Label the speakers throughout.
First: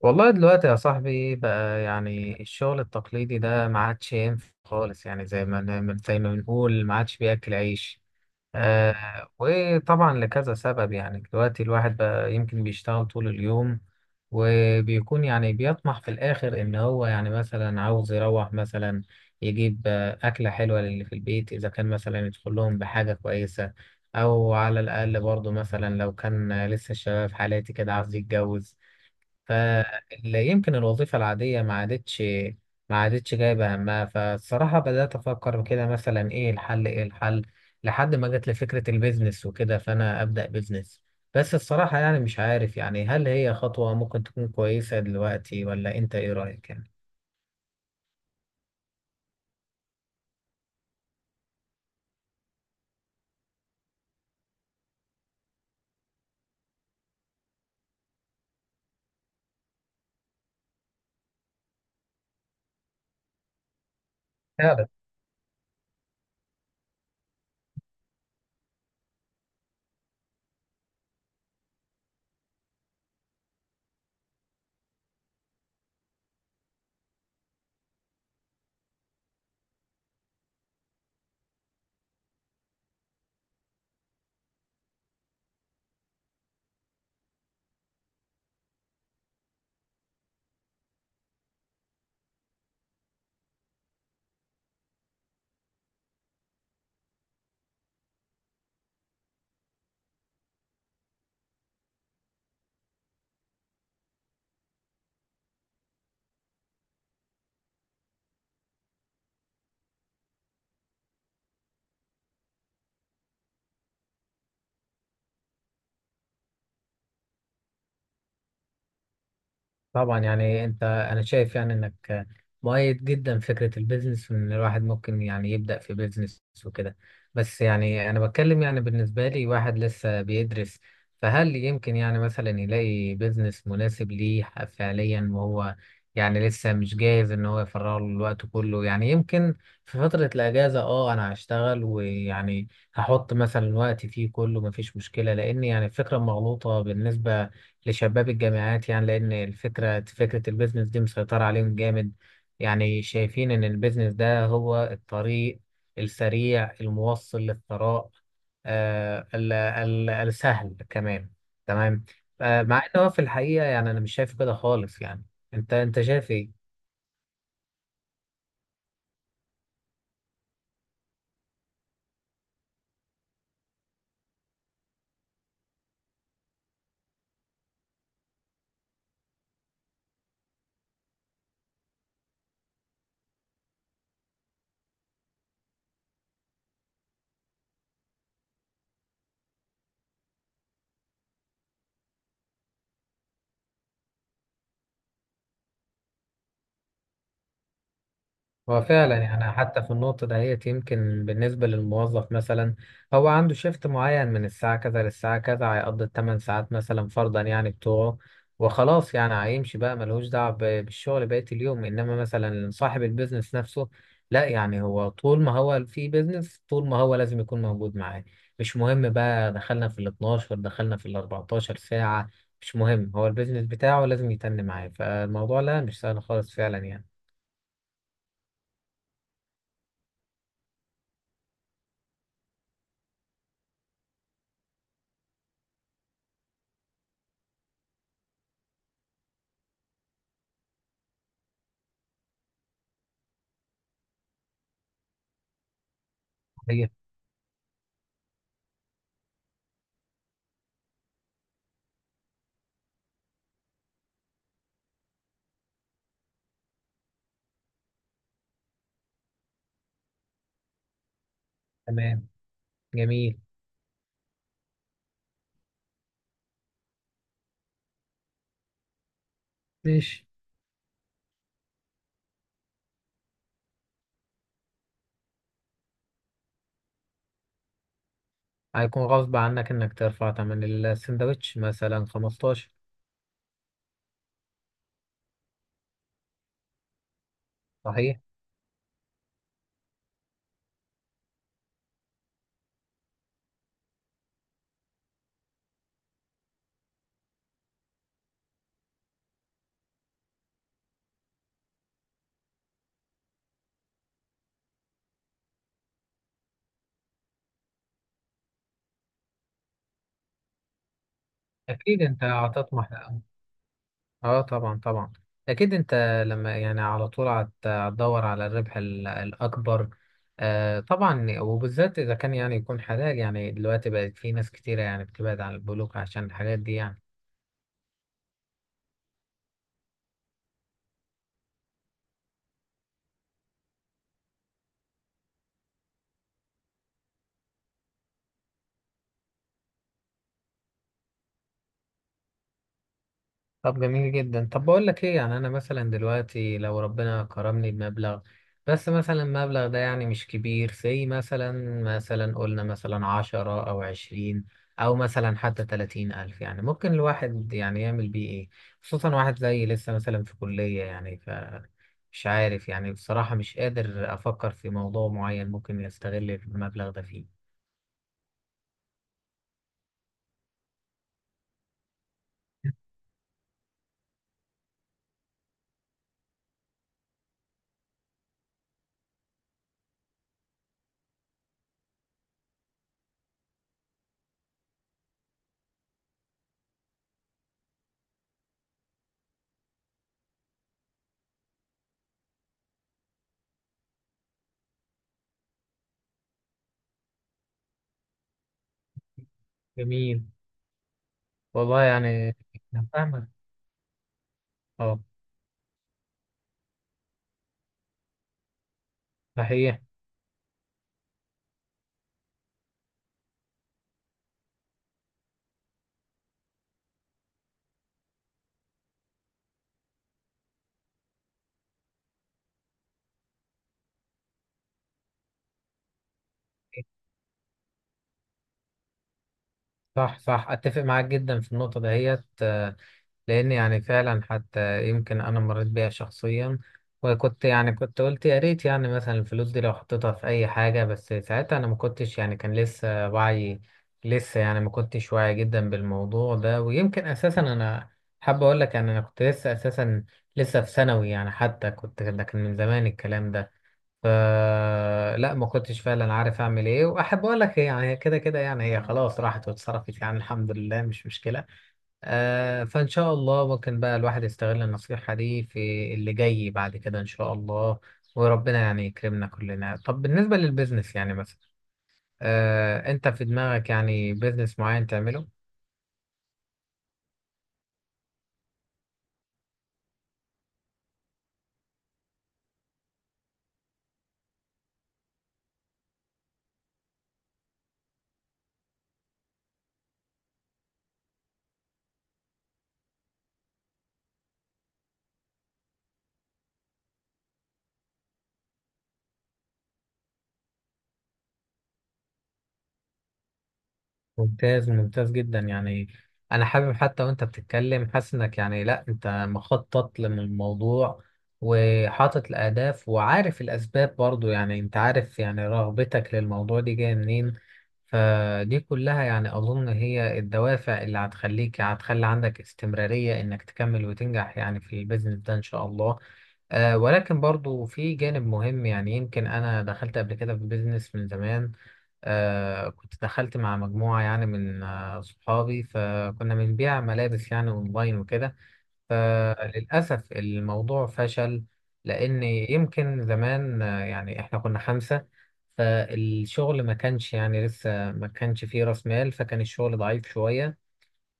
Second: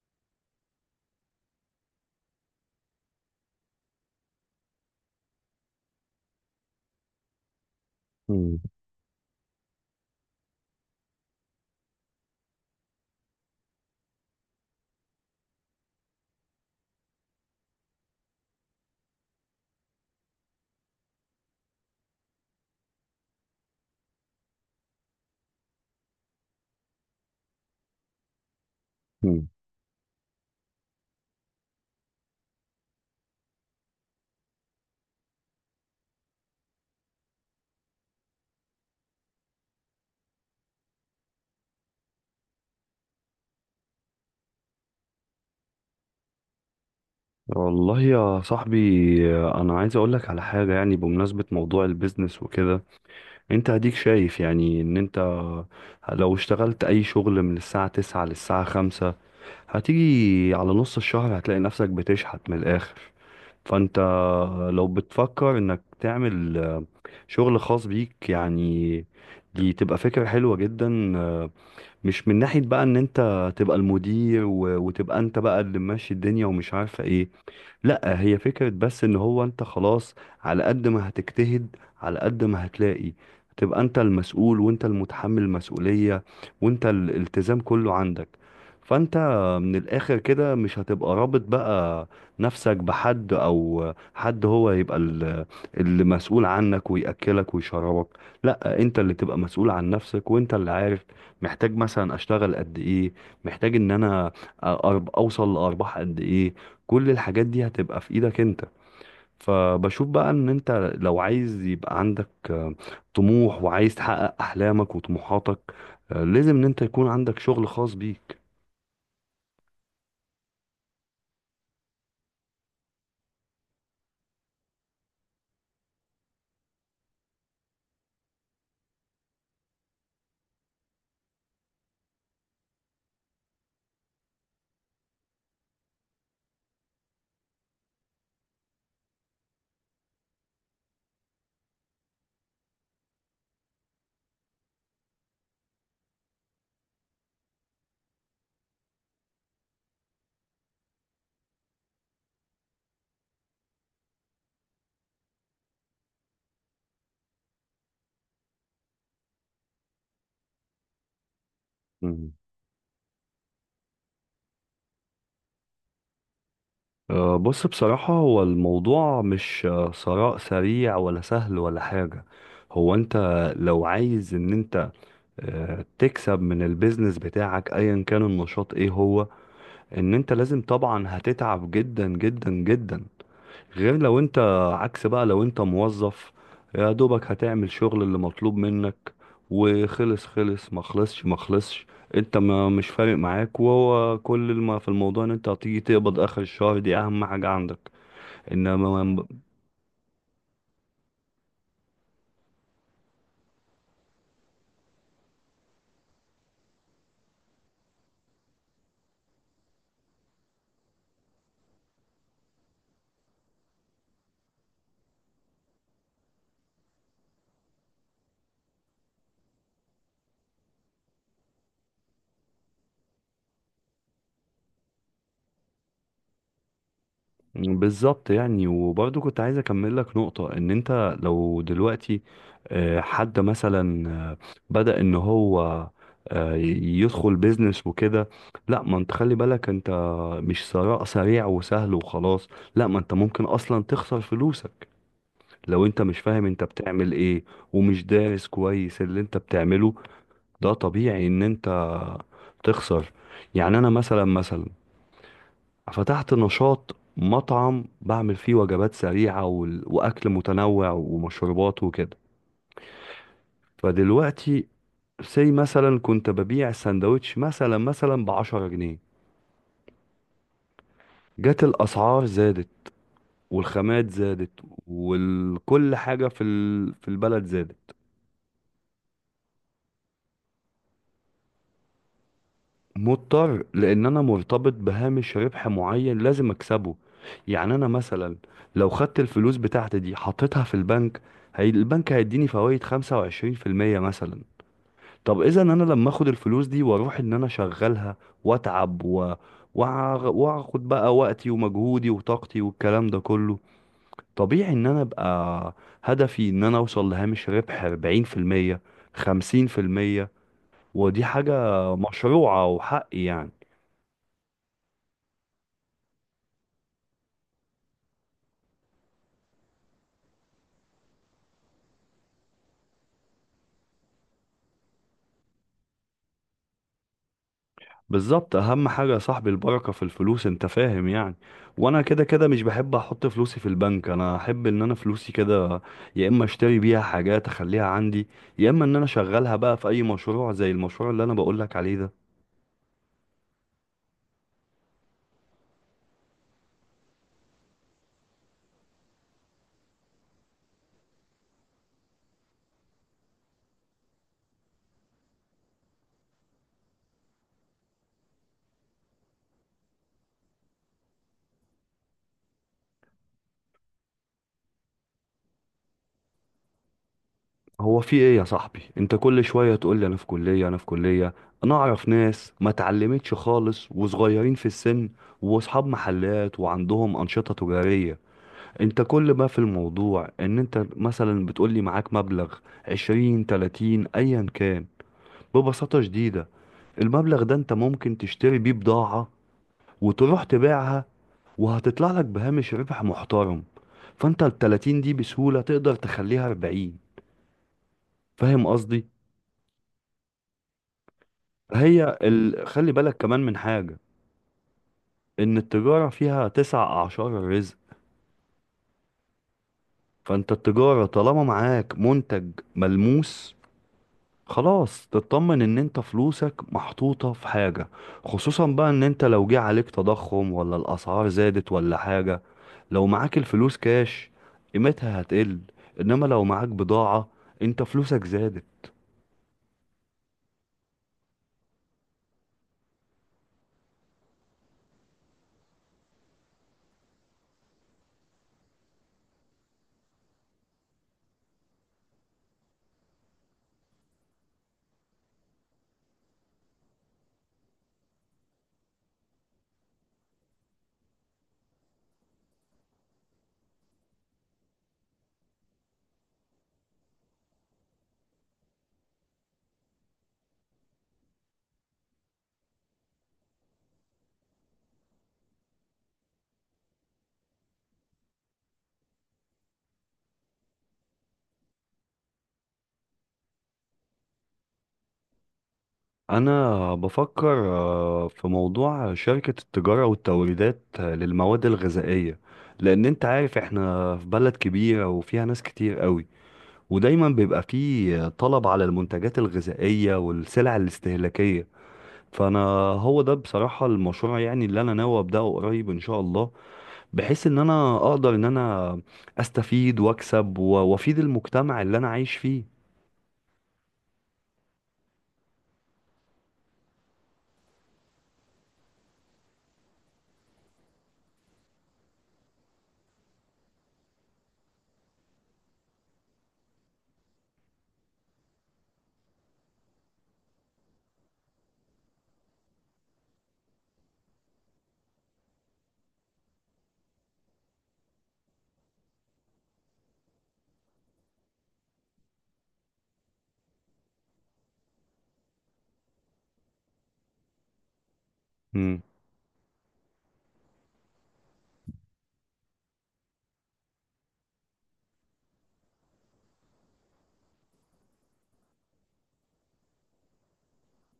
Speaker 1: والله دلوقتي يا صاحبي بقى، يعني الشغل التقليدي ده ما عادش ينفع خالص. يعني زي ما نعمل زي ما بنقول ما عادش بياكل عيش.
Speaker 2: مم.
Speaker 1: وطبعا لكذا سبب، يعني دلوقتي الواحد بقى يمكن بيشتغل طول اليوم، وبيكون يعني بيطمح في الآخر إن هو يعني مثلا عاوز يروح مثلا يجيب أكلة حلوة للي في البيت، إذا كان مثلا يدخل لهم بحاجة كويسة. أو على الأقل برضه مثلا لو كان لسه الشباب في حالاتي كده عاوز يتجوز.
Speaker 2: مم.
Speaker 1: فيمكن الوظيفة العادية ما عادتش جايبة همها. فالصراحة بدأت أفكر كده، مثلا إيه الحل إيه الحل؟ لحد ما جت لي فكرة البيزنس وكده، فأنا أبدأ بيزنس. بس الصراحة يعني مش عارف، يعني هل هي خطوة ممكن تكون كويسة دلوقتي؟ ولا أنت إيه رأيك؟
Speaker 2: والله يا صاحبي، انا عايز اقول لك على حاجه يعني بمناسبه موضوع البيزنس وكده. انت هديك شايف يعني ان انت لو اشتغلت اي شغل من الساعه 9 للساعه 5، هتيجي على نص الشهر هتلاقي نفسك بتشحت من الاخر. فانت لو
Speaker 1: يعني؟
Speaker 2: بتفكر انك تعمل شغل خاص بيك يعني، دي تبقى فكرة حلوة جدا. مش من ناحية بقى ان انت تبقى المدير وتبقى انت بقى اللي ماشي الدنيا ومش عارفة ايه. لا، هي فكرة بس ان هو انت خلاص، على قد ما هتجتهد على قد ما هتلاقي تبقى انت المسؤول وانت المتحمل المسؤولية وانت الالتزام كله عندك. فانت من الاخر كده مش هتبقى رابط بقى نفسك بحد او حد هو يبقى اللي مسؤول عنك ويأكلك ويشربك. لا، انت اللي تبقى مسؤول عن نفسك وانت اللي عارف محتاج مثلا اشتغل قد ايه، محتاج ان انا اوصل لارباح قد ايه. كل الحاجات دي هتبقى في ايدك انت. فبشوف بقى ان انت لو عايز يبقى عندك طموح وعايز تحقق احلامك وطموحاتك، لازم ان انت يكون عندك شغل خاص بيك.
Speaker 1: طبعا يعني انا شايف يعني انك مؤيد جدا فكرة البيزنس، وان الواحد ممكن يعني يبدأ في بيزنس وكده. بس يعني انا بتكلم يعني بالنسبة لي، واحد لسه بيدرس. فهل يمكن يعني مثلا يلاقي بيزنس مناسب ليه فعليا، وهو يعني لسه مش جاهز ان هو يفرغ له الوقت كله؟ يعني يمكن في فترة الاجازة انا هشتغل، ويعني هحط مثلا وقتي فيه كله مفيش مشكلة. لان يعني الفكرة مغلوطة بالنسبة لشباب الجامعات يعني، لأن الفكرة فكرة البيزنس دي مسيطرة عليهم جامد. يعني شايفين إن البيزنس ده هو الطريق السريع الموصل للثراء. آه ال السهل كمان. تمام.
Speaker 2: مم.
Speaker 1: مع إن هو في الحقيقة يعني أنا مش شايف كده خالص يعني. أنت شايف إيه؟
Speaker 2: بص، بصراحة هو الموضوع مش ثراء سريع ولا سهل ولا حاجة. هو انت لو عايز ان انت تكسب من البيزنس بتاعك ايا كان النشاط ايه هو، ان انت لازم طبعا هتتعب جدا جدا جدا. غير لو انت، عكس بقى، لو انت موظف يا دوبك هتعمل شغل اللي مطلوب منك وخلص خلص، ما خلصش ما خلصش، انت ما مش فارق معاك. وهو كل ما في الموضوع ان انت هتيجي تقبض اخر الشهر، دي اهم حاجة عندك.
Speaker 1: هو فعلا
Speaker 2: انما
Speaker 1: يعني حتى في النقطة دهيت، يمكن بالنسبة للموظف مثلا، هو عنده شيفت معين من الساعة كذا للساعة كذا، هيقضي الثمان ساعات مثلا فرضا يعني بتوعه، وخلاص يعني هيمشي بقى ملهوش دعوة بالشغل بقية اليوم. إنما مثلا صاحب البيزنس نفسه، لا يعني هو طول ما هو في بيزنس، طول ما هو لازم يكون موجود معاه. مش مهم بقى دخلنا في ال 12 دخلنا في ال 14 ساعة، مش مهم، هو البيزنس بتاعه لازم يتن معاه. فالموضوع لا مش سهل خالص فعلا يعني.
Speaker 2: بالظبط يعني، وبرضه كنت عايز اكمل لك نقطة ان انت لو دلوقتي حد مثلا بدأ ان هو يدخل بيزنس وكده، لا، ما انت خلي بالك، انت مش ثراء سريع وسهل وخلاص. لا، ما انت ممكن اصلا تخسر فلوسك لو انت مش فاهم انت
Speaker 1: طيب.
Speaker 2: بتعمل ايه ومش دارس كويس اللي انت بتعمله. ده طبيعي ان انت تخسر. يعني انا مثلا فتحت نشاط مطعم بعمل فيه وجبات سريعة وأكل متنوع ومشروبات وكده.
Speaker 1: تمام. جميل.
Speaker 2: فدلوقتي، سي مثلا كنت ببيع السندوتش مثلا ب10 جنيه،
Speaker 1: ماشي.
Speaker 2: جت الأسعار زادت والخامات زادت وكل حاجة في البلد زادت.
Speaker 1: هيكون غصب عنك انك ترفع تمن السندوتش مثلا 15.
Speaker 2: مضطر لأن أنا مرتبط بهامش ربح معين لازم أكسبه. يعني أنا
Speaker 1: صحيح.
Speaker 2: مثلا لو خدت الفلوس بتاعتي دي حطيتها في البنك، هي البنك هيديني فوائد 25% مثلا. طب اذا انا لما اخد الفلوس دي واروح ان انا اشغلها واتعب واخد بقى وقتي ومجهودي وطاقتي والكلام ده كله، طبيعي ان انا ابقى هدفي ان انا اوصل لهامش ربح 40% 50%. ودي حاجة
Speaker 1: اكيد انت
Speaker 2: مشروعة
Speaker 1: هتطمح.
Speaker 2: وحقي يعني.
Speaker 1: اه، طبعا طبعا. اكيد انت لما يعني على طول هتدور على الربح الاكبر. آه طبعا، وبالذات اذا كان يعني يكون حلال. يعني دلوقتي بقت في ناس كتيرة يعني بتبعد عن البنوك عشان الحاجات دي يعني.
Speaker 2: بالظبط، اهم حاجه يا صاحبي البركه في الفلوس، انت فاهم يعني. وانا كده كده مش بحب احط فلوسي في البنك، انا احب ان انا فلوسي كده يا اما اشتري بيها حاجات اخليها عندي، يا اما ان انا اشغلها بقى في اي مشروع زي المشروع اللي انا بقولك عليه ده.
Speaker 1: طب جميل جدا. طب بقول لك ايه؟ يعني انا مثلا دلوقتي لو ربنا كرمني بمبلغ، بس مثلا المبلغ ده يعني مش كبير، زي مثلا، مثلا قلنا مثلا 10 او 20، او مثلا حتى 30 ألف، يعني ممكن الواحد يعني يعمل بيه ايه؟ خصوصا واحد زي لسه مثلا في كلية يعني. فمش عارف يعني، بصراحة مش قادر افكر في موضوع معين ممكن يستغل المبلغ ده فيه.
Speaker 2: هو في ايه يا صاحبي؟ انت كل شويه تقول لي انا في كليه انا في كليه. انا اعرف ناس ما اتعلمتش خالص وصغيرين في السن واصحاب محلات وعندهم انشطه تجاريه. انت كل ما في الموضوع ان انت مثلا بتقولي معاك مبلغ عشرين تلاتين ايا كان. ببساطة شديدة، المبلغ ده انت ممكن تشتري بيه بضاعة وتروح تبيعها وهتطلع لك بهامش ربح محترم. فانت التلاتين دي بسهولة تقدر تخليها اربعين. فاهم قصدي؟
Speaker 1: جميل. والله يعني. أنا
Speaker 2: خلي بالك
Speaker 1: فاهمك.
Speaker 2: كمان من حاجة.
Speaker 1: اه.
Speaker 2: ان التجارة فيها تسع اعشار الرزق.
Speaker 1: صحيح.
Speaker 2: فانت التجارة طالما معاك منتج ملموس، خلاص تطمن ان انت فلوسك محطوطة في حاجة. خصوصا بقى ان انت لو جه عليك تضخم ولا الاسعار زادت ولا حاجة، لو معاك الفلوس كاش قيمتها هتقل، انما لو معاك بضاعة انت فلوسك زادت.
Speaker 1: صح صح، اتفق معاك جدا في النقطه دهيت. لان يعني فعلا حتى يمكن انا مريت بيها شخصيا، وكنت يعني كنت قلت يا ريت يعني مثلا الفلوس دي لو حطيتها في اي حاجه. بس ساعتها انا ما كنتش يعني، كان لسه وعي، لسه يعني ما كنتش واعي جدا بالموضوع ده. ويمكن اساسا انا حابب اقول لك، يعني انا كنت لسه اساسا لسه في ثانوي يعني، حتى كنت ده كان من زمان الكلام ده. فلا ما كنتش فعلا عارف اعمل ايه. واحب اقول لك يعني هي كده كده يعني هي خلاص راحت واتصرفت يعني، الحمد لله مش مشكله. آه فان شاء الله ممكن بقى الواحد يستغل النصيحه دي في اللي جاي بعد كده ان شاء الله. وربنا يعني يكرمنا كلنا. طب بالنسبه للبيزنس يعني مثلا، انت في دماغك يعني بيزنس معين تعمله؟
Speaker 2: انا بفكر في موضوع شركة التجارة والتوريدات للمواد الغذائية. لان انت عارف احنا في بلد كبيرة وفيها ناس كتير قوي، ودايما بيبقى فيه طلب على المنتجات الغذائية والسلع الاستهلاكية. فانا هو ده بصراحه المشروع يعني اللي انا ناوي ابداه قريب ان شاء الله، بحيث ان انا اقدر ان انا استفيد واكسب وافيد المجتمع اللي انا عايش فيه.
Speaker 1: ممتاز. ممتاز جدا يعني. انا حابب حتى وانت بتتكلم حاسس انك، يعني لا انت مخطط للموضوع وحاطط الاهداف وعارف الاسباب برضو. يعني انت عارف يعني رغبتك للموضوع دي جايه منين، فدي كلها يعني اظن هي الدوافع اللي هتخليك، هتخلي عندك استمرارية انك تكمل وتنجح يعني في البيزنس ده ان شاء الله. ولكن برضو في جانب مهم يعني. يمكن انا دخلت قبل كده في بيزنس من زمان، كنت دخلت مع مجموعة يعني من صحابي، فكنا بنبيع ملابس يعني أونلاين وكده.
Speaker 2: مم.
Speaker 1: فللأسف الموضوع فشل، لأن يمكن زمان آه يعني إحنا كنا خمسة، فالشغل ما كانش يعني لسه ما كانش فيه رأس مال. فكان الشغل ضعيف شوية،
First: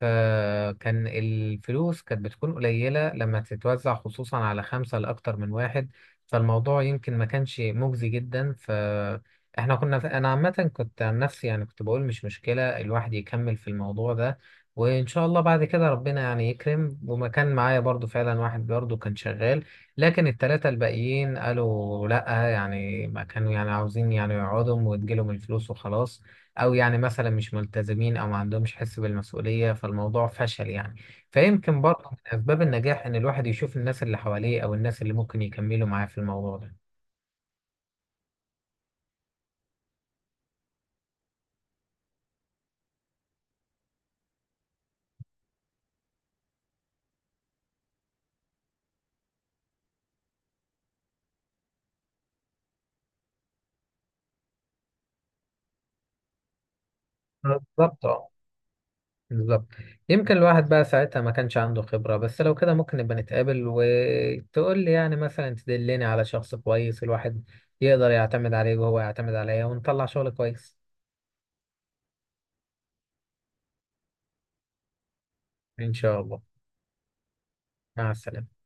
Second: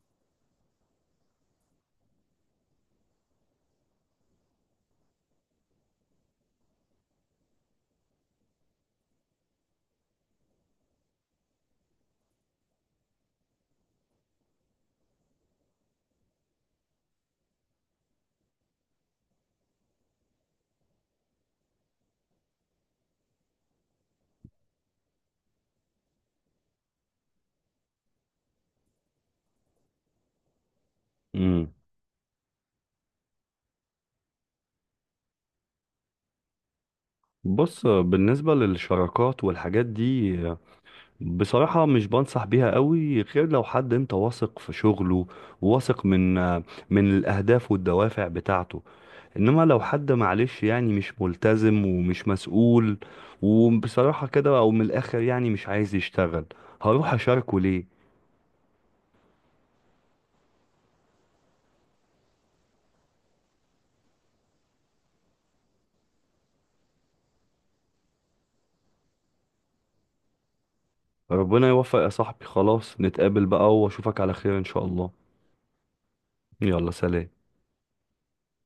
Speaker 1: فكان الفلوس كانت بتكون قليلة لما تتوزع، خصوصا على خمسة لأكتر من واحد. فالموضوع يمكن ما كانش مجزي جدا. فإحنا كنا أنا عامة كنت عن نفسي يعني كنت بقول مش مشكلة الواحد يكمل في الموضوع ده، وإن شاء الله بعد كده ربنا يعني يكرم. وما كان معايا برضو فعلا واحد برضو كان شغال. لكن التلاتة الباقيين قالوا لأ، يعني ما كانوا يعني عاوزين يعني يقعدوا وتجيلهم الفلوس وخلاص، او يعني مثلا مش ملتزمين او ما عندهمش حس بالمسؤوليه. فالموضوع فشل يعني.
Speaker 2: مم.
Speaker 1: فيمكن برضه من اسباب النجاح ان الواحد يشوف الناس اللي حواليه او الناس اللي ممكن يكملوا معاه في الموضوع ده.
Speaker 2: بص، بالنسبه للشراكات والحاجات دي بصراحه مش بنصح بيها قوي غير لو حد انت واثق في شغله، واثق من الاهداف والدوافع بتاعته. انما لو حد معلش يعني مش ملتزم ومش مسؤول، وبصراحة كده او من الاخر يعني مش عايز يشتغل، هروح اشاركه ليه؟
Speaker 1: بالظبط اه، بالظبط. يمكن الواحد بقى ساعتها ما كانش عنده خبره. بس لو كده ممكن نبقى نتقابل وتقول لي يعني مثلا تدلني على شخص كويس، الواحد يقدر يعتمد عليه وهو يعتمد عليا، ونطلع شغل كويس.
Speaker 2: ربنا يوفق يا صاحبي. خلاص نتقابل بقى واشوفك على خير ان شاء الله.
Speaker 1: ان شاء الله.
Speaker 2: يلا سلام.
Speaker 1: مع السلامه.